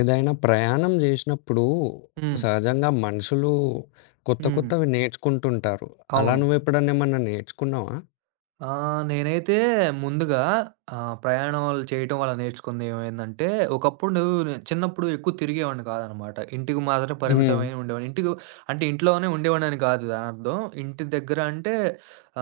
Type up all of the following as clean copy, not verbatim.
ఏదైనా ప్రయాణం జేసినప్పుడు హ్మ్. సహజంగా మనుషులు కొత్త హ్మ్. కొత్తవి నేర్చుకుంటుంటారు. అలా అవును. నువ్వెప్పుడన్నా ఏమన్నా నేర్చుకున్నావా? ఆ! నేనైతే ముందుగా ప్రయాణాలు చేయటం వల్ల నేర్చుకుంది ఏమైందంటే, ఒకప్పుడు చిన్నప్పుడు ఎక్కువ తిరిగేవాడిని కాదనమాట. ఇంటికి మాత్రం హ్మ్. పరిమితమై ఉండేవాడిని. ఇంటికి అంటే ఇంట్లోనే ఉండేవాడిని కాదు దానర్థం. ఇంటి దగ్గర అంటే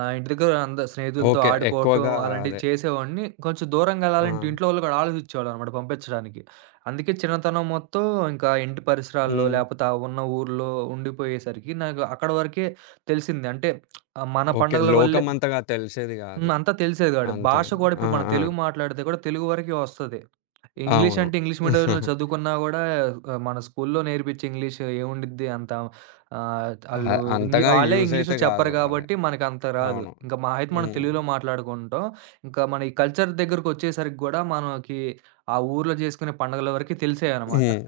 ఇంటి దగ్గర స్నేహితులతో ఓకే. ఆడుకోవటం ఎక్కువగా అలాంటివి అదే. చేసేవాడిని. కొంచెం దూరంగా ఆ! వెళ్ళాలంటే ఇంట్లో వాళ్ళు కూడా ఆలోచించేవాళ్ళనమాట పంపించడానికి. అందుకే చిన్నతనం మొత్తం ఇంకా ఇంటి పరిసరాల్లో హ్మ్. లేపోతే ఆ ఉన్న ఊర్లో ఉండిపోయేసరికి నాకు అక్కడ వరకే తెలిసింది. అంటే మన ఓకే. పండగల లోకం వల్లే. అంతగా తెలిసేది హ్మ్. గాదు. అంతా తెలిసేది గాదు. అంతే. భాష గూడా ఆ! ఇప్పుడు మనం ఆ! తెలుగు మాట్లాడితే గూడా తెలుగు వరకే వస్తది. ఇంగ్లీష్ అవును. అంటే ఇంగ్లీష్ మీడియంలో చదువుకున్నా గూడా మన స్కూల్లో నేర్పించే ఇంగ్లీష్ ఏముండిద్ది అంత. అ ఆళ్ళు అంతగా ఆళ్ళే యూజ్ అయితే ఇంగ్లీష్‌లో చెప్పరు గాదు. అదే. గాబట్టి మనకంత రాదు. అవును. ఇంకా మహా అయితే మనం హ్మ్. తెలుగులో మాట్లాడుకుంటాం. ఇంకా మన ఈ కల్చర్ దగ్గరకొచ్చేసరికి గూడా మనకి ఆ ఊర్లో జేసుకునే పండుగల వరకి తెలిసేయనమాట. హ్మ్.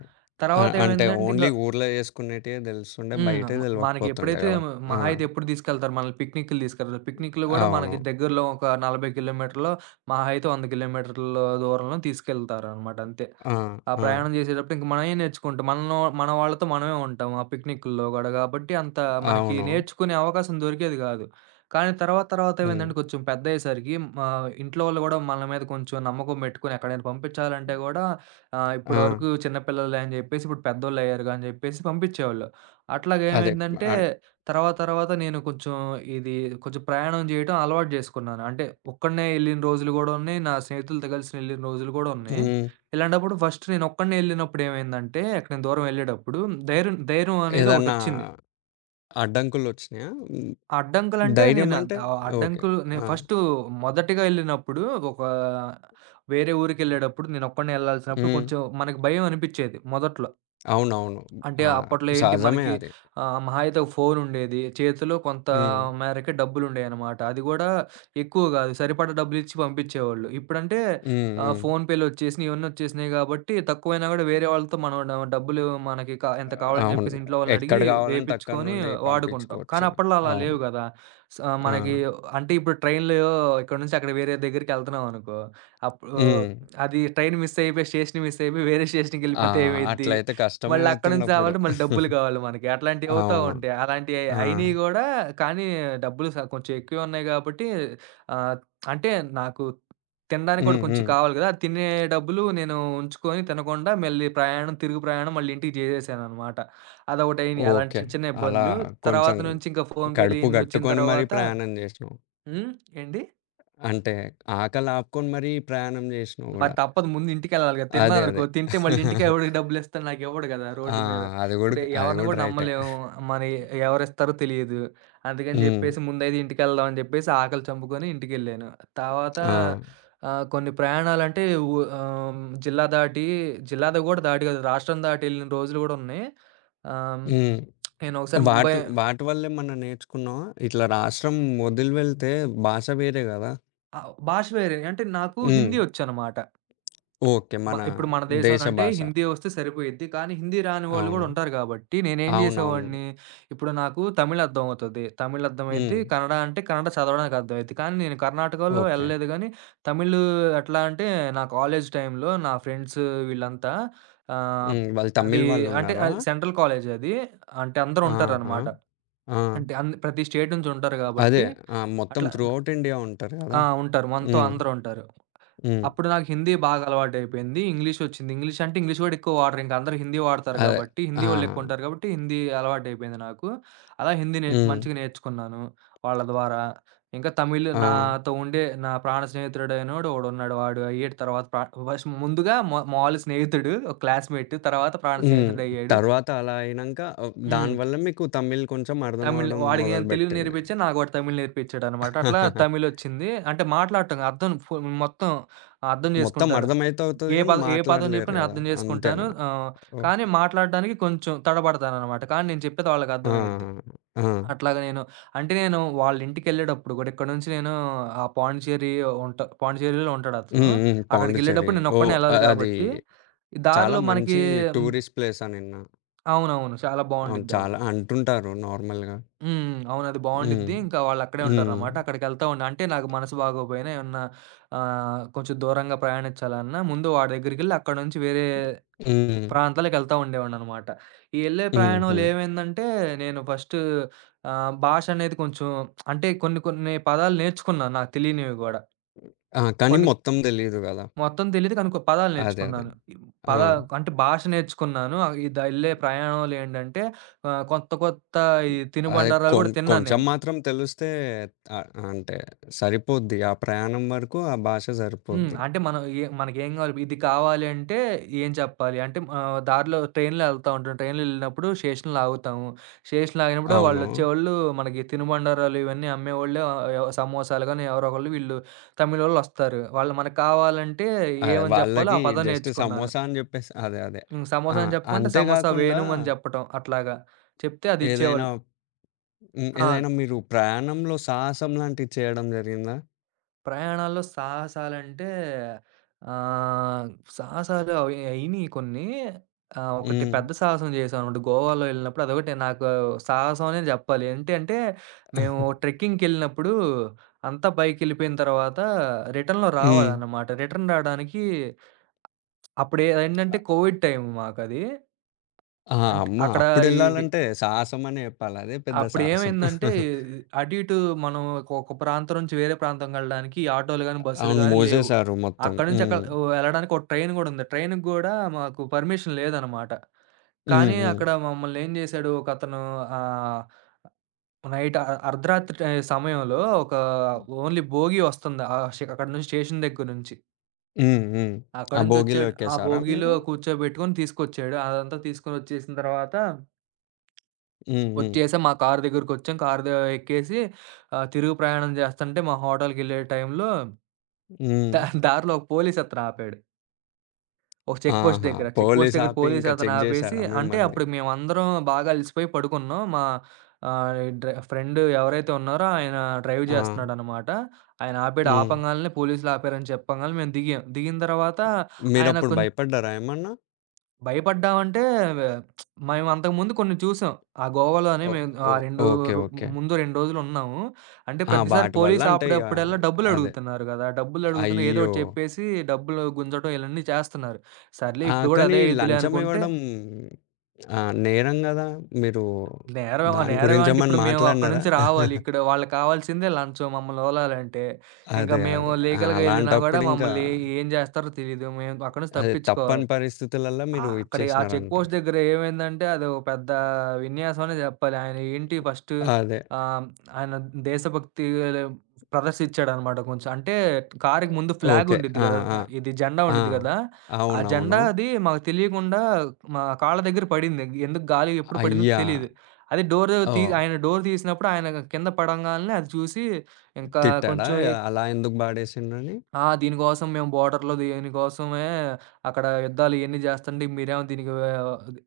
అంటే తర్వాతేమైందంటే ఇంక ఓన్లీ ఊర్లో చేసుకునేటియే తెలుస్తుండే. హ్మ్. బయటయి తెలవకపోతుండే మనకెప్పుడైతే గదా! ఆ! మహా అయితే ఎప్పుడు తీసుకెళ్తారు మనల్ని, పిక్నిక్‌లు తీసుకెళ్తారు. పిక్నిక్‌లు గూడా అవును. మనకి దగ్గరలో ఒక 40 కిలోమీటర్‌లో మహా అయితే 100 కిలోమీటర్ల దూరంలో తీసుకెళ్తారనమాట అంతే. ఆ! ఆ ఆ! ప్రయాణం చేసేటప్పుడు ఇంక మనమే నేర్చుకుంటాం. మనలో మన వాళ్ళతో మనమే ఉంటాం. ఆ పిక్నిక్కుల్లో గూడా గాబట్టి అంత మనకి అవును. నేర్చుకునే అవకాశం దొరికేది గాదు. కానీ తర్వాత తర్వాత హ్మ్. ఏమైందంటే కొంచెం పెద్దయ్యేసరికి మా ఇంట్లో వాళ్ళు గూడా మన మీద కొంచెం నమ్మకం పెట్టుకొని ఎక్కడైనా పంపించాలంటే గూడా ఆ! ఇప్పటివరకు చిన్నపిల్లలే అని జెప్పేసి ఇప్పుడు పెద్దోళ్ళయ్యారుగా అని జెప్పేసి పంపించేవాళ్ళు. అట్లాగా అదే. ఏమైందంటే ఆహ్, తర్వాత తర్వాత నేను కొంచెం ఇది కొంచెం ప్రయాణం జేయటం అలవాటు జేసుకున్నాను. అంటే ఒక్కడినే ఎళ్ళిన రోజులు గూడా ఉన్నాయి. నా స్నేహితులతో కలిసి ఎళ్ళిన రోజులు గూడా ఉన్నాయి. హ్మ్. ఇలాంటప్పుడు ఫస్ట్ నేనొక్కడినే ఎళ్ళినప్పుడు ఏమైందంటే, అక్కడ నేను దూరం ఎళ్ళేటప్పుడు ధైర్యం ధైర్యం అనేది ఏదన్నా ఒకటొచ్చింది. అడ్డంకులొచ్చినాయా? హ్మ్. అడ్డంకులంటే ధైర్యం నేను అంటే ఓకే. అడ్డంకులు నేను ఆ! ఫస్టు మొదటిగా ఎళ్ళినప్పుడు ఒక వేరే ఊరికెళ్ళేటప్పుడు నేనొక్కడినే ఎళ్ళాల్సినప్పుడు హ్మ్. కొంచెం మనకు భయం అనిపిచ్చేది మొదట్లో. అవునవును. అంటే ఆ! అప్పట్లో ఏంటి సహజమే మనకి, అది. మహా అయితే ఒక ఫోనుండేది. చేతిలో కొంత హ్మ్. మేరకే డబ్బులుండేయనమాట. అది గూడా ఎక్కువ గాదు. సరిపడా డబ్బులిచ్చి పంపిచ్చేవాళ్ళు. ఇప్పుడంటే హ్మ్. హ్మ్. ఫోన్‌పే‌లొచ్చేసినియి, ఇవన్నొచ్చేసినియి గాబట్టి తక్కువైనా గూడా వేరే వాళ్ళతో మనం డబ్బులు మనకి ఎంత కావాలని అవును. జెప్పేసి ఇంట్లో వాళ్ళని ఎక్కడ అడిగి కావాలంటే అక్కడి వేపిచ్చుకొని నుండి వాడుకుంటాం. కానీ పంపించుకోవచ్చు. అప్పట్లో అలా అవును. లేవు గదా! మనకి ఆ! అంటే ఇప్పుడు ట్రైన్‌లో ఇక్కడ నుంచి అక్కడ వేరే దగ్గరికెళ్తున్నామనుకో, అప్పుడు హ్మ్. అది ట్రైన్ మిస్ అయిపోయి స్టేషన్ మిస్ అయిపోయి వేరే ఆ! స్టేషన్‌కెళ్ళిపోతే ఏమైద్ది? అట్లయితే కష్టమే మళ్ళక్కడ నుంచి అవుతుండప్పుడు. రావాలంటే మళ్ళీ డబ్బులు కావాలి మనకి. అట్లాంటివి అవుతా అవును. ఉంటాయి. అలాంటియి ఆ! అయినియి గూడా. కానీ డబ్బులు కొంచెం ఎక్కువే ఉన్నాయి గాబట్టి, ఆహ్, అంటే నాకు తినడానికి గూడా హ్మ్. కొంచెం హ్మ్. కావాలి గదా! తినే డబ్బులు నేను ఉంచుకొని తినకుండా మళ్ళీ ప్రయాణం, తిరుగు ప్రయాణం మళ్ళీ ఇంటికి జేసేసాననమాట. అదొకటయింది. అలాంటి ఓకే. చిన్న చిన్న అలా ఇబ్బందులు. తర్వాత కొంచెం నుంచి ఇంకా ఫోన్‌పేలు కడుపు ఇయన్నీ వచ్చిన గట్టుకొని మరీ తర్వాత. ప్రయాణం జేసినవు. హ్మ్. ఏండి? అంటే ఆకలి ఆపుకొని మరీ ప్రయాణం జేసినవు మరి గూడా. తప్పదు, ముందు ఇంటికెళ్ళాలి గదా! అదే. తిన్నాననుకో, అదే. తింటే మళ్ళీ ఇంటికి ఎవడికి డబ్బులిస్తాడు? నాకెవ్వడు గదా ఆ! రోడ్డు మీద. అది గూడా ఇప్పుడు అది ఎవరిని గూడా గూడా రైటే. నమ్మలేము. మరి ఎవరిస్తారో తెలీదు. అందుకని హ్మ్. జెప్పేసి ముందైతే ఇంటికెళ్దాం అని జెప్పేసి ఆకలి చంపుకొని ఇంటికెళ్ళాను. తర్వాత ఆ! కొన్ని ప్రయాణాలంటే జిల్లా దాటి జిల్లాది గూడా దాటి గాదు. రాష్ట్రం దాటి యెళ్ళిన రోజులు గూడా ఉన్నాయి. ఆహ్, హ్మ్. నేనొకసారి ముంబై. వాటి వాటి వల్లేమన్నా నేర్చుకున్నావా? ఇట్లా రాష్ట్రం వదిలి వెళ్తే భాష వేరే గదా! భాష వేరే. అంటే నాకు హ్మ్. హిందీ ఒచ్చనమాట. ఓకే. మన ఇప్పుడు మన దేశ దేశంలో అంటే భాష. హిందీ వస్తే సరిపోయిద్ది. కానీ హిందీ రాని వాళ్ళు గూడా అవును. ఉంటారు గాబట్టి, నేనేం అవునవును. జేసేవాడిని, ఇప్పుడు నాకు తమిళ్ అర్థమవుతది. తమిళ్ అర్థమైద్ది. హ్మ్. కన్నడ అంటే కన్నడ చదవడానికి అర్థమైద్ది. కానీ నేను కర్ణాటకలో ఓకే. ఎళ్ళలేదు గానీ, తమిళ్ ఎట్లా అంటే, నా కాలేజ్ టైంలో నా ఫ్రెండ్స్ వీళ్ళంతా ఆహ్, హ్మ్. వాళ్ళు అది తమిళ్ అంటే వాళ్ళున్నారా? అది సెంట్రల్ కాలేజ్ అది. అంటే అందరూ ఆహా! ఉంటారనమాట. ఆ! అంటే ప్రతి స్టేట్ నుంచి ఉంటారు అదే. గాబట్టి, ఆ! మొత్తం అట్లా త్రూ ఔట్ ఇండియా ఉంటారు గదా! ఆ! ఉంటారు. మనతో హ్మ్. అందరూ ఉంటారు. హ్మ్. అప్పుడు నాకు హిందీ బాగా అలవాటయిపోయింది. ఇంగ్లీషొచ్చింది. ఇంగ్లీష్ వచ్చింది. ఇంగ్లీష్ అంటే ఇంగ్లీష్ గూడా ఎక్కువ వాడరు. ఇంక అందరూ హిందీ వాడతారు అదే. గాబట్టి, ఆ! హిందీ వాళ్ళెక్కువుంటారు గాబట్టి, హిందీ అలవాటయిపోయింది నాకు. అలా హిందీ నే హ్మ్. మంచిగా నేర్చుకున్నాను వాళ్ళ ద్వారా. ఇంకా తమిళ్ ఆ! నాతో ఉండే నా ప్రాణ స్నేహితుడైనోడు ఒకడున్నాడు. వాడు అయ్యాడు తర్వాత ఫస్ట్ ముందుగా మా మామూలు స్నేహితుడు, ఒక క్లాస్‌మేట్. తర్వాత ప్రాణ హ్మ్. స్నేహితుడయ్యాడు. తర్వాత అలా అయినంక ఆహ్, హ్మ్. దానివల్ల మీకు తమిళ్ కొంచెం తమిళ్ అర్థమవ్వడం వాడికి నేను తెలుగు మొదలుబెట్టింది. నేర్పించా. నాకు వాడు తమిళ్ నేర్పించాడనమాట. అట్లా తమిళొచ్చింది. అంటే మాట్లాడటం అర్థం ఫు మొత్తం అర్థం మొత్తం చేసుకుంటాను. అర్థమైతే అవుతది ఏ గానీ, పదం ఏ పదం మాట్లాడలేరు చెప్పినా నేను గదా! అర్థం చేసుకుంటాను. అంతేనా? కానీ ఓకే. మాట్లాడడానికి కొంచెం తడబడతాననమాట. కానీ నేను చెప్పేది వాళ్ళకి ఆ! అర్థమయ్యిద్ది. ఆ! ఆ! అట్లాగా నేను అంటే నేను వాళ్ళ ఇంటికెళ్ళేటప్పుడు గూడా ఇక్కడ నుంచి నేను ఆ పాండిచ్చేరి పాండిచ్చేరిలో హ్మ్. ఉంటాడతను. హ్మ్. పాండిచ్చేరి. అక్కడికెళ్ళేటప్పుడు ఓహ్! నేనొక్కడినే ఎళ్ళాలి ఆహ్, అది కాబట్టి, ఈ చాలా దారిలో మనకి. మంచి హ్మ్. టూరిస్ట్ ప్లేస్ అని విన్నా. అవునవును. చాలా అవును. బావుండిద్దది. చాలా అంటుంటారు నార్మల్‌గా. హ్మ్. అవును. అది హ్మ్. బావుండిద్ది. ఇంకా వాళ్ళక్కడే హ్మ్. ఉంటారనమాట. అక్కడికెళ్తా ఉన్నా అంటే నాకు మనసు బాగోపోయినా ఏమన్నా కొంచెం దూరంగా ప్రయాణించాలన్నా ముందు వాడి దగ్గరికెళ్ళి అక్కడ నుంచి వేరే హ్మ్. ప్రాంతాలకెళ్తా ఉండేవాడిననమాట. ఈ యెళ్ళే హుహు. ప్రయాణంలో ఏమైందంటే నేను ఫస్ట్ భాష అనేది కొంచెం, అంటే కొన్ని కొన్ని పదాలు నేర్చుకున్నాను నాకు తెలియనివి గూడా. ఆ! కానీ కొన్ని మొత్తం తెలీదు గదా! మొత్తం తెలీదు కానీ పదాలు అదే. అదే. నేర్చుకున్నాను. ఆ! పదా అంటే భాష నేర్చుకున్నాను. ఇదెళ్ళే ప్రయాణంలో ఏంటంటే కొత్త కొత్త ఈ అదే తినుబండారాలు గూడా తిన్నాను కొంచెం నేను. మాత్రం తెలిస్తే ఆహ్, అంటే సరిపోద్ది. ఆ ప్రయాణం వరకు ఆ భాష హ్మ్. సరిపోద్ది. అంటే మనం మనకేం కావాలి, ఇది కావాలి అంటే ఏం చెప్పాలి? అంటే దారిలో ట్రైన్‌లో ఎళ్తా ఉంటాం. ట్రైన్‌లో ఎళ్ళినప్పుడు స్టేషన్‌లో ఆగుతాము. స్టేషన్‌లో ఆగినప్పుడు అవును. వాళ్ళొచ్చేవాళ్ళు మనకి తినుబండారాలు ఇవన్నీ అమ్మేవాళ్ళు, సమోసాలు గాని ఎవరో ఒకళ్ళు, వీళ్ళు తమిళోళ్ళొస్తారు. వాళ్ళు మనకు కావాలంటే అదే ఏమని చెప్పాలో వాళ్ళకి ఆ పదం జస్ట్ నేర్చుకున్నాను. సమోసా అని జెప్పేసి అదే. అదే. హ్మ్. ఆ! సమోసా అని చెప్పకుంటే సమోసా అంతేగాకుండా వేణుం అని చెప్పటం అట్లాగా. చెప్తే అది ఏదైనా ఇచ్చేవాళ్ళు. హ్మ్. ఆ! ఏదైనా మీరు ప్రయాణంలో సాహసం లాంటివి చేయడం జరిగిందా? ప్రయాణాల్లో సాహసాలంటే ఆహ్, సాహసాలు అయినియి కొన్ని. ఒకటి హ్మ్. పెద్ద సాహసం చేశామనమాట. గోవాలో ఎళ్ళినప్పుడు అదొకటి నాకు సాహసం అనే జెప్పాలి. ఏంటి అంటే, మేము హ్మ్. ట్రెక్కింగ్‌కెళ్ళినప్పుడు అంతా పైకెళ్ళిపోయిన తర్వాత రిటర్న్‌లో రావాలనమాట. రిటర్న్ రాడానికి అప్పుడేంటంటే కోవిడ్ టైం మాకది. ఆ! అంటే అమ్మ అక్కడ ఇవి అప్పుడెళ్ళాలంటే సాహసం అనే జెప్పాలి. అదే పెద్ద సాహసం. అప్పుడేమైందంటే, అటు ఇటు మనం ఒక ఒక ప్రాంతం నుంచి వేరే ప్రాంతంకెళ్ళడానికి ఆటోలు గాని, బస్సులు అవును. గాని లేవు. మోసేసారు మొత్తం. అక్కడి నుంచి అక్కడ హ్మ్. వెళ్ళడానికి ఒక ట్రైన్ గూడా ఉంది. ట్రైన్‌కి గూడా మాకు పర్మిషన్ లేదనమాట. హ్మ్. కానీ హ్మ్. అక్కడ మమ్మల్ని ఏం జేశాడు ఒకతను, ఆహ్, నైట్ అ అర్ధరాత్రి సమయంలో ఓన్లీ బోగీ వస్తుంది. ఆ ష్ అక్కడి నుంచి స్టేషన్ దగ్గర నుంచి. హ్మ్. హ్మ్. ఆ అక్కడి భోగిలో నుంచొచ్చాడు. ఆ ఎక్కేసారా బోగీలో మీరు? కూర్చోబెట్టుకొని తీసుకొచ్చాడు. అదంతా తీసుకొనొచ్చేసిన తర్వాత హ్మ్. హ్మ్. వచ్చేసాం. మా కారు దగ్గరకొచ్చాం. కారు ద ఎక్కేసి తిరుగు ప్రయాణం జేస్తంటే మా హోటల్‌కెళ్ళే టైంలో హ్మ్. దారిలో ఒక పోలీసతను ఆపాడు. ఒక చెక్ పోస్ట్ ఆహా! దగ్గర. చెక్ పోస్ట్ పోలీస్ దగ్గర ఆపి ఇంకా పోలీసతను చెక్ ఆపేసి, జేశారా అంటే మిమ్మల్ని? అప్పుడు మేమందరం బాగా అలిసిపోయి పడుకున్నాం. మా ఆహ్, డ్రై ఫ్రెండ్ ఎవరైతే ఉన్నారో ఆయన డ్రైవ్ ఆ! జేస్తున్నాడనమాట. ఆయన ఆపాడు. హ్మ్. ఆపంగాల్నే, పోలీసులు ఆపారని చెప్పంగాల్నే మేము దిగాం. దిగిన తర్వాత ఆయన మీరప్పుడు కొం భయపడ్డారా ఏమన్నా? భయపడ్డామంటే మేము అంతకుముందు కొన్ని చూసాం. ఆ గోవాలోనే ఓ మేము ఆ ఓ 2 ఓకే. రో ఓకే. ముందు 2 రోజులున్నాము. అంటే ఆ! ప్రతిసారి వాటి వల్ల పోలీస్ అంటే ఇగ ఆపేటప్పుడల్లా అదే. డబ్బులడుగుతున్నారు గదా! డబ్బులడుగుతున్న ఏదో అయ్యో! ఒకటి చెప్పేసి డబ్బులు గుంజడం ఇయన్నీ చేస్తున్నారు. సర్లే ఆ! ఇప్పుడు గూడా కానీ అదే అయిద్దిలే లంచం అనుకుంటే. ఇవ్వడం ఆహ్, నేరం గదా! మీరు నేరం దాని నేరమా గురించి అంటే ఏమన్నా ఇప్పుడు మేము అక్కడి మాట్లాడినారా? నుంచి రావాలి. ఇక్కడ వాళ్ళకి కావాల్సిందే లంచం మమ్మల్ని తోలాలంటే. ఇంకా అదే. మేము అదే. ఆ! లీగల్‌గా ఎళ్ళినా గూడా అలాంటప్పుడు ఇంకా మమ్మల్ని ఏం జేస్తారో తెలీదు. మేము అక్కడి నుంచి అదే తప్పని తప్పించుకోవాలి. పరిస్థితులల్లా ఆ! మీరు అక్కడి ఆ చెక్ పోస్ట్ ఇచ్చేసినారంటారు. దగ్గర ఏమైందంటే అదో పెద్ద విన్యాసం అనే జెప్పాలి. ఆయన ఏంటి ఫస్ట్ అదే. ఆహ్, ఆయన దేశభక్తి ప్రదర్శించాడనమాట కొంచెం. అంటే కారుకి ముందు ఫ్లాగ్ ఓకే. ఉండిద్ది ఆ! గదా! ఆ! ఇది జెండా ఆ! ఉండిద్ది గదా! ఆ జెండా అవునవును. అది మాకు తెలియకుండా మా కాళ్ళ దగ్గర పడింది. ఎందుకు గాలి ఎప్పుడు పడిందో అయ్యా! తెలీదు. అది డోర్ తీ ఓహ్! ఆయన డోర్ తీసినప్పుడు ఆయన కింద పడంగాల్నే అది చూసి ఇంకా తిట్టాడా కొంచెం ఎ అలా ఎందుకు పాడేసిండ్రని? ఆ! దీనికోసం మేము బోర్డర్‌లో దీనికోసమే అక్కడ యుద్ధాలు ఇయన్నీ జేస్తంటే మీరేమో దీనికి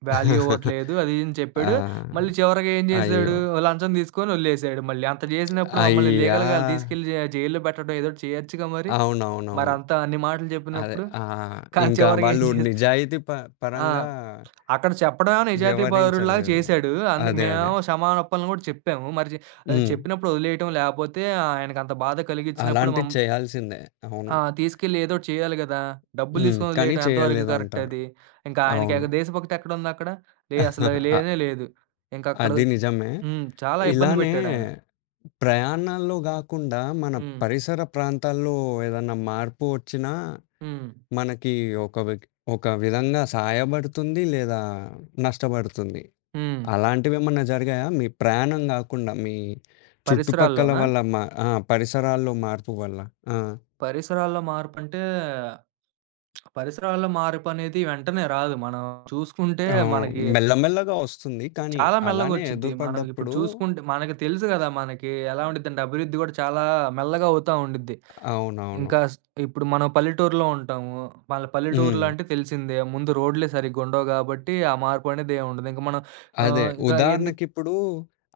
వాల్యూ ఇవ్వట్లేదు అది ఇది అని చెప్పాడు. మళ్ళీ ఆ! చివరగా ఏం జేసాడు, అయ్యో! లంచం తీసుకొని ఒళ్ళేసాడు మళ్ళీ. అంత జేసినప్పుడు మమ్మల్ని అయ్యా! లీగల్‌గా ఆళ్ళు తీసుకెళ్ళి జైల్‌లో పెట్టడం ఏదోటి చేయొచ్చుగా మరి. అవునవునవును. మరంత అన్ని మాటలు అదే. చెప్పినప్పుడు. ఆ! కానీ ఇంకా చివరగా ఏం వాళ్ళు చేసి నిజాయితీ ఆ! పరంగా అక్కడ చెప్పడమేమో నిజాయితీ పరుడిలాగా వ్యవహరించలేదు. చేసాడు. అందు అదే. అదే. మేమేమో క్షమాపణలు గూడా చెప్పాము. హ్మ్. చెప్పినప్పుడు ఒదిలేయటం లేపోతే ఆయనకంత బాధ కలిగిచ్చినప్పుడు అలాంటివి చేయాల్సిందే. అవును. ఆ! తీసుకెళ్ళి ఏదోటి చేయాలి గదా! డబ్బులు హ్మ్. తీసుకొని కానీ వదిలేయటం ఎంతవరకు కరెక్ట్ చేయలేదంటారు. అది? ఇంకా ఆయనకి అవును. దేశభక్తి ఎక్కడుందక్కడ? అసలు లేనే లేదు. ఇంకక్కడ అది నిజమే. హ్మ్. చాలా ఇబ్బంది ఇలానే పెట్టాడాయన. ప్రయాణాల్లో గాకుండా మన హ్మ్. పరిసర ప్రాంతాల్లో ఏదన్నా మార్పు ఒచ్చినా హ్మ్. మనకి ఒక విక్ ఒక విధంగా సాయపడుతుంది లేదా నష్టపడుతుంది. హ్మ్. అలాంటివేమన్నా జరిగాయా? మీ ప్రయాణం గాకుండా మీ చుట్టుపక్కల పరిసరాల్లోనా? వల్ల మా ఆ! పరిసరాల్లో మార్పు వల్ల. ఆ! పరిసరాల్లో మార్పంటే, పరిసరాల్లో మార్పనేది వెంటనే రాదు. మనం చూసుకుంటే అవును. మనకి మెల్లమెల్లగా ఒస్తుంది. కానీ చాలా అలానే మెల్లగొచ్చిద్ది. మనం ఇప్పుడు ఎదురుపడ్డప్పుడు చూసుకుంటే మనకి తెలుసు గదా! మనకి ఎలా ఉండిద్దంటే అభివృద్ధి గూడా చాలా మెల్లగా అవుతా ఉండిద్ది. అవునవును. ఇంకా స్ ఇప్పుడు మనం పల్లెటూరులో ఉంటాము. వాళ్ళ పల్లెటూరులో హ్మ్. అంటే తెలిసిందే. ముందు రోడ్లే సరిగ్గుండవు గాబట్టి, ఆ మార్పనేదేముండదు. ఇంక మనం అదే. ఆహ్, ఇంకా ఎందుకు ఉదాహరణకిప్పుడు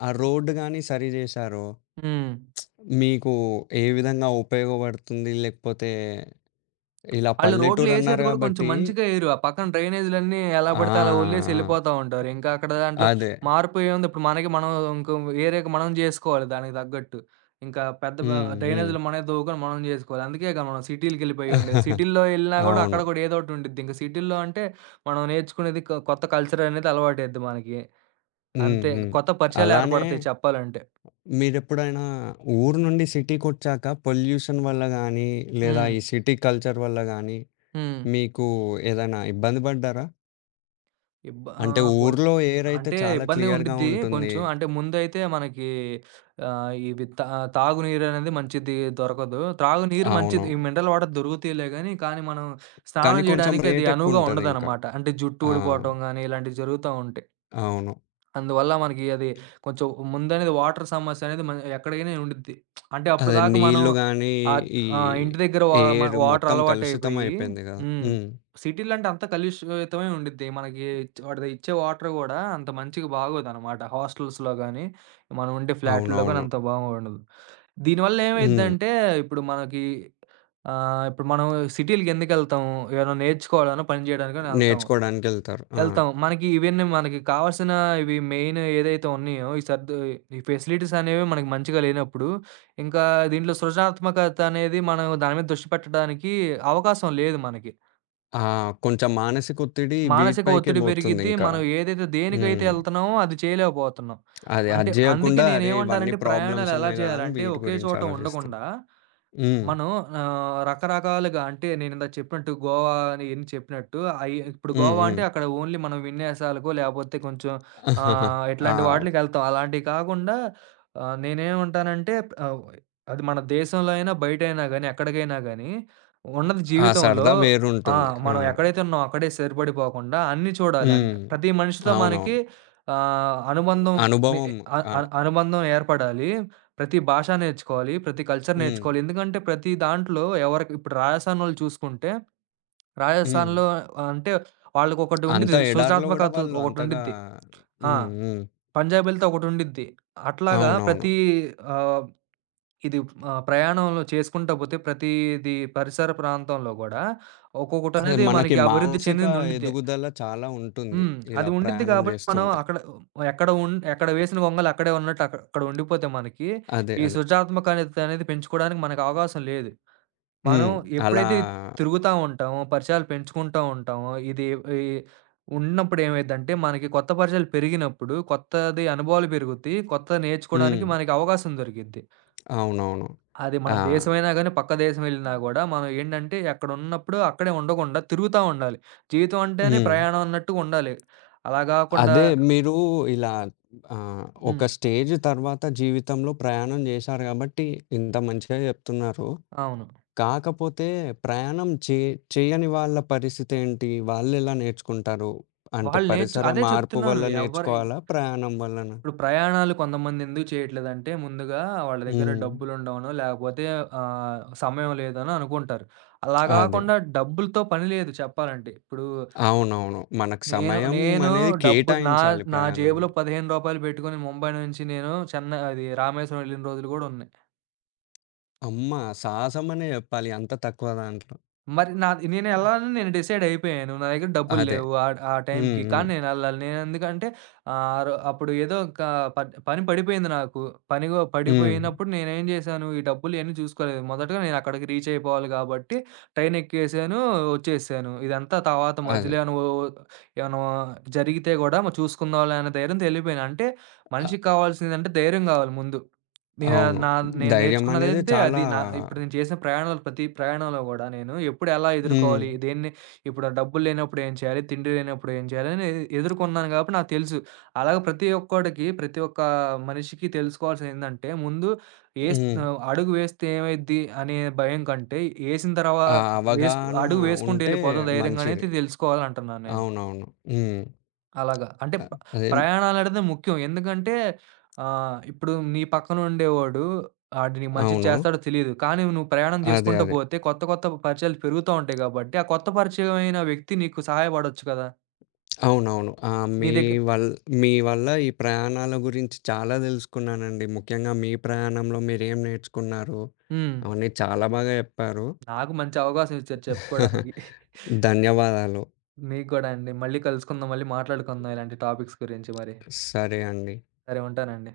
ఆ రోడ్డు గాని సరి జేశారో, హ్మ్. మీకు ఏ విధంగా ఉపయోగపడుతుంది? లేకపోతే ఇలా ఆళ్ళు పల్లెటూరన్నారు రోడ్లేసేది గూడా కొంచెం గాబట్టి మంచిగా ఎయరు. ఆ పక్కన డ్రైనేజ్‌లన్నీ ఎలా ఆ! పడితే అలా వదిలేసి ఆ! ఎళ్ళిపోతా ఉంటారు. ఇంకా అక్కడ దాంట్లో అదే. మార్పు ఏముంది. ఇప్పుడు మనకి మనం ఇంకో ఏరియాకి మనం జేసుకోవాలి దానికి తగ్గట్టు. ఇంకా పెద్ద బ హ్మ్. హ్మ్. డ్రైనేజ్‌లు మనమే తవ్వుకొని మనం జేసుకోవాలి. అందుకేగా మనం సిటీలకెళ్ళిపోయి ఉండేది. సిటీల్లో ఎళ్ళినా గూడా అవును. అక్కడ గూడా ఏదో ఒకటి ఉండిద్ది. ఇంక సిటీల్లో అంటే మనం నేర్చుకునేది కొత్త కల్చర్ అనేది అలవాటయిద్ది మనకి. హ్మ్. అంతే, హ్మ్. కొత్త అలానే పరిచయాలేర్పడతాయి చెప్పాలంటే. మీరెప్పుడైనా ఊరు నుండి సిటీకొచ్చాక పొల్యూషన్ వల్ల గానీ, లేదా హ్మ్. ఈ సిటీ కల్చర్ వల్ల గానీ, హ్మ్. మీకు ఏదైనా ఇబ్బంది పడ్డారా? ఇబ్బ అంటే ఆహ్, పొల్ ఊర్లో ఎయిర్ అయితే అంటే చాలా ఇబ్బందిగా క్లియర్‌గా ఉండిద్ది ఉంటుంది. కొంచెం. అంటే ముందైతే మనకి ఆహ్, ఇవి తా తాగునీరనేది మంచిది దొరకదు. త్రాగునీరు అవును. మంచిది ఈ మినరల్ వాటర్ దొరుకుతాయిలే గానీ, కానీ మనం కానీ స్నానం కొంచెం జేయడానికి అది రేట్ అనువుగా ఎక్కువుంటదింకా. ఉండదనమాట. అంటే జుట్టు ఆ! ఊడిపోవటం గానీ, ఇలాంటివి జరుగుతా ఉంటాయి. అవును. అందువల్ల మనకి అది కొంచెం ముందనేది వాటర్ సమస్య అనేది మన ఎక్కడికైనా ఉండిద్ది. అంటే అదే అప్పటిదాకా మనం నీళ్ళు గాని, ఆహ్, ఈ ఆహ్, ఇంటి దగ్గర వా మ ఎయిర్ వాటర్ మొత్తం కలుషితం అలవాటయిపోయి. అయిపోయింది గదా! హ్మ్. హ్మ్. సిటీలో అంటే అంత కలుషితమే ఉండిద్ది. మనకి వాడు ఇచ్చే వాటర్ గూడా అంత మంచిగా బాగోదనమాట. హాస్టల్స్‌లో గాని, మనం ఉండే ఫ్లాట్‌ల్లో గాని అవునవును. అంత బాగుండదు. దీనివల్ల హ్మ్. ఏమైద్దంటే ఇప్పుడు మనకి ఇప్పుడు మనం సిటీలకెందుకెళ్తాము? ఏమైనా నేర్చుకోవాలనో, పని చేయడానికనో ఎళ్తాం. నేర్చుకోడానికెళ్తారు. ఆ! ఎళ్తాం. మనకి ఇవన్నీ మనకి కావాల్సిన ఇవి మెయిన్ ఏదైతే ఉన్నాయో, ఈ ఫెసిలిటీస్ అనేవి మనకి మంచిగా లేనప్పుడు, ఇంకా దీంట్లో సృజనాత్మకత అనేది మనం దాని మీద దృష్టి పెట్టడానికి అవకాశం లేదు మనకి. ఆ! కొంచెం మానసిక ఒత్తిడి మానసిక వీటిపైకే ఒత్తిడి పెరిగిద్ది. బోతుందింకా. మనం ఏదైతే దేనికైతే హ్మ్. ఎళ్తున్నామో అది చేయలేకపోతున్నాం. అది అది అంటే అందుకే జేయకుండా అరే! ఇవన్నీ నేనేమంటానంటే ప్రయాణాలు ప్రాబ్లమ్స్ ఎలా ఉన్నాయి గదా! అని చేయాలంటే వీటి ఒకే గురించి చోట ఆలోచిస్తాం. ఉండకుండా హ్మ్. మనం రకరకాలుగా అంటే నేనిందాక చెప్పినట్టు గోవా అని ఇయన్నీ చెప్పినట్టు అయి ఇప్పుడు హ్మ్. గోవా హ్మ్. అంటే అక్కడ ఓన్లీ మనం విన్యాసాలకో లేపోతే కొంచెం ఆ! ఇట్లాంటి వాటిలకెళ్తాం. అలాంటివి కాకుండా నేనేమంటానంటే ఆహ్, అది మన దేశంలో అయినా, బయటైనా గానీ, ఎక్కడికైనా గానీ ఉన్నది ఆ జీవితంలో. సరదా ఆ! వేరుంటుంది. ఆ! మనం ఎక్కడైతే ఉన్నామో అక్కడే సరిపడిపోకుండా అన్నీ చూడాలి అంట. హ్మ్. ప్రతి మనిషితో మనకి అవునవును. ఆహ్, అనుబంధం ని అనుభవం. అ ఆ! అ అనుబంధం ఏర్పడాలి. ప్రతి భాష నేర్చుకోవాలి. ప్రతి కల్చర్ హ్మ్. నేర్చుకోవాలి. ఎందుకంటే ప్రతి దాంట్లో ఎవరికి ఇప్పుడు రాజస్థానోళ్ళు చూసుకుంటే, హ్మ్. రాజస్థాన్‌లో అంటే వాళ్ళకొకటి అంత ఉండిద్ది. ఎడారిలో గూడా సృజనాత్మకత వాళ్ళు అంతగా ఒకటుండిద్ది. ఆ! హ్మ్. హ్మ్. పంజాబీలతో ఒకటుండిద్ది. అట్లాగా అవునవును. ప్రతి ఆహ్, ఇది ప్రయాణంలో చేసుకుంటా పోతే ప్రతీది పరిసర ప్రాంతంలో గూడా అదే ఒక్కొక్కటనేది మనకి మనకి అభివృద్ధి మానసిక చెందిందుండిద్దే. ఎదుగుదల చాలా ఉంటుంది. హ్మ్. ఇలా అది ఉండిద్ది ప్రయాణం కాబట్టి మనం జేస్తుంటే. అక్కడ ఎక్కడ వేసిన గొంగలు అక్కడే ఉన్నట్టు అక్కడ అక్కడ ఉండిపోతే మనకి అదే. ఈ అదే. సృజనాత్మకత అనేది పెంచుకోవడానికి మనకు అవకాశం లేదు. మనం హ్మ్. అలా ఎప్పుడైతే తిరుగుతా ఉంటామో, పరిచయాలు పెంచుకుంటా ఉంటామో, ఇది ఈ ఉన్నప్పుడు ఏమైద్దంటే మనకి కొత్త పరిచయాలు పెరిగినప్పుడు కొత్తది అనుభవాలు పెరుగుతాయి. కొత్తది హ్మ్. నేర్చుకోవడానికి మనకి అవకాశం దొరికిద్ది. అవునవును. అది మన ఆ! దేశమైనా గాని, పక్క దేశం వెళ్ళినా గూడా, మనం ఏంటంటే అక్కడున్నప్పుడు అక్కడే ఉండకుండా తిరుగుతా ఉండాలి. జీవితం అంటేనే హ్మ్. ప్రయాణం అన్నట్టుగా ఉండాలి. అలా గాకుండా అదే మీరు ఇలా ఆహ్, ఒక హ్మ్. స్టేజ్ తర్వాత జీవితంలో ప్రయాణం జేశారు గాబట్టి ఇంత మంచిగా జెప్తున్నారు. అవును. కాకపోతే ప్రయాణం చే చేయని వాళ్ళ పరిస్థితేంటి? వాళ్ళెలా నేర్చుకుంటారు? అంటే వాళ్ళు నేర్చు పరిసర అదే మార్పు చెప్తున్నాను. వల్ల నేర్చుకోవాలా? ప్రయాణం వల్లనా? ఇప్పుడు ప్రయాణాలు కొంతమంది ఎందుకు చేయట్లేదంటే, ముందుగా వాళ్ళ దగ్గర హ్మ్. డబ్బులుండవనో, లేకపోతే సమయం లేదనో అనుకుంటారు. అలా అదే. గాకుండా డబ్బులతో పని లేదు చెప్పాలంటే. ఇప్పుడు అవునవును. మనకు నేను, సమయం నేను అనేది డబ్బు నా కేటాయించాలి నా జేబులో రూ. ప్రయాణానికి. 15 పెట్టుకొని ముంబై నుంచి నేను చెన్నై అది రామేశ్వరం వెళ్ళిన రోజులు గూడా ఉన్నాయి. అమ్మ! సాహసమనే జెప్పాలి అంత తక్కువ దాంట్లో. మరి నాది నేనెళ్ళాలని నేను డిసైడ్ అయిపోయాను. నా దగ్గర డబ్బులు అదే. లేవు ఆ హ్మ్. టైంకి. హ్మ్. కానీ నేనెళ్ళాలి. నేనెందుకంటే ఆహ్, రో అప్పుడు ఏదో ఒక పని పడిపోయింది నాకు. పనిగో హ్మ్. పడిపోయినప్పుడు నేనేం జేశాను, ఈ డబ్బులు ఇయన్నీ చూసుకోలేదు. మొదటగా నేను అక్కడికి రీచ్ అయిపోవాలి గాబట్టి ట్రైన్ ఎక్కేసాను, వచ్చేసాను. ఇదంతా తర్వాత అదే. మధ్యలో ఏమైనా ఓ ఏమన్నా జరిగితే గూడా చూసుకుందాంలే అనే ధైర్యంతో ఎళ్ళిపోయాను. అంటే అ మనిషికి కావాల్సిందంటే ధైర్యం గావాలి ముందు. నేనా అవును. నా నేను ధైర్యం అనేది నేర్చుకున్నదైతే చాలా అది. నా ఇప్పుడు నేను చేసిన ప్రయాణాలు ప్రతి ప్రయాణంలో గూడా నేను ఎప్పుడు ఎలా హ్మ్. ఎదుర్కోవాలి? దేన్ని ఇప్పుడు డబ్బులు లేనప్పుడు ఏం చేయాలి? తిండి లేనప్పుడు ఏం చేయాలి? అని ఎదుర్కొన్నాను గాబట్టి నాకు తెలుసు. అలాగే ప్రతి ఒక్కోడికి, ప్రతి ఒక్క మనిషికి తెలుసుకోవాల్సిందేందంటే ముందు హ్మ్. అడుగు వేస్తే ఏమైద్ది అనే భయం కంటే, ఏసిన తర్వా ఆ వేసుకు అవగాహన అడుగు వేసుకుంటూ ఉంటే ఎళ్ళిపోదాం ధైర్యంగా మంచిది. అనేది తెలుసుకోవాలంటున్నాను నేను. అవునవును. హ్మ్. అలాగా. అంటే అ అదేం ప్రయాణాలనేది ముఖ్యం. ఎందుకంటే ఇప్పుడు నీ పక్కన ఉండేవాడు ఆడు నీకు మంచిది అవును. చేస్తాడో తెలీదు. కానీ నువ్వు ప్రయాణం అదే. చేసుకుంటూ అదే. పోతే కొత్త కొత్త పరిచయాలు పెరుగుతా ఉంటాయి కాబట్టి, ఆ కొత్త పరిచయమైన వ్యక్తి నీకు సహాయపడొచ్చు కదా! అవునవును. ఆ! నీ మీ దగ్గర. వల్ మీ వల్ల ఈ ప్రయాణాల గురించి చాలా తెలుసుకున్నానండి. ముఖ్యంగా మీ ప్రయాణంలో మీరేం నేర్చుకున్నారు? హ్మ్. అవన్నీ చాలా బాగా చెప్పారు. నాకు మంచి అవకాశం ఇచ్చారు చెప్పుకోడానికి. ధన్యవాదాలు. మీకు కూడా అండి. మళ్ళీ కలుసుకుందాం. మళ్ళీ మాట్లాడుకుందాం ఇలాంటి టాపిక్స్ గురించి మరి. సరే అండి. సరే ఉంటానండి.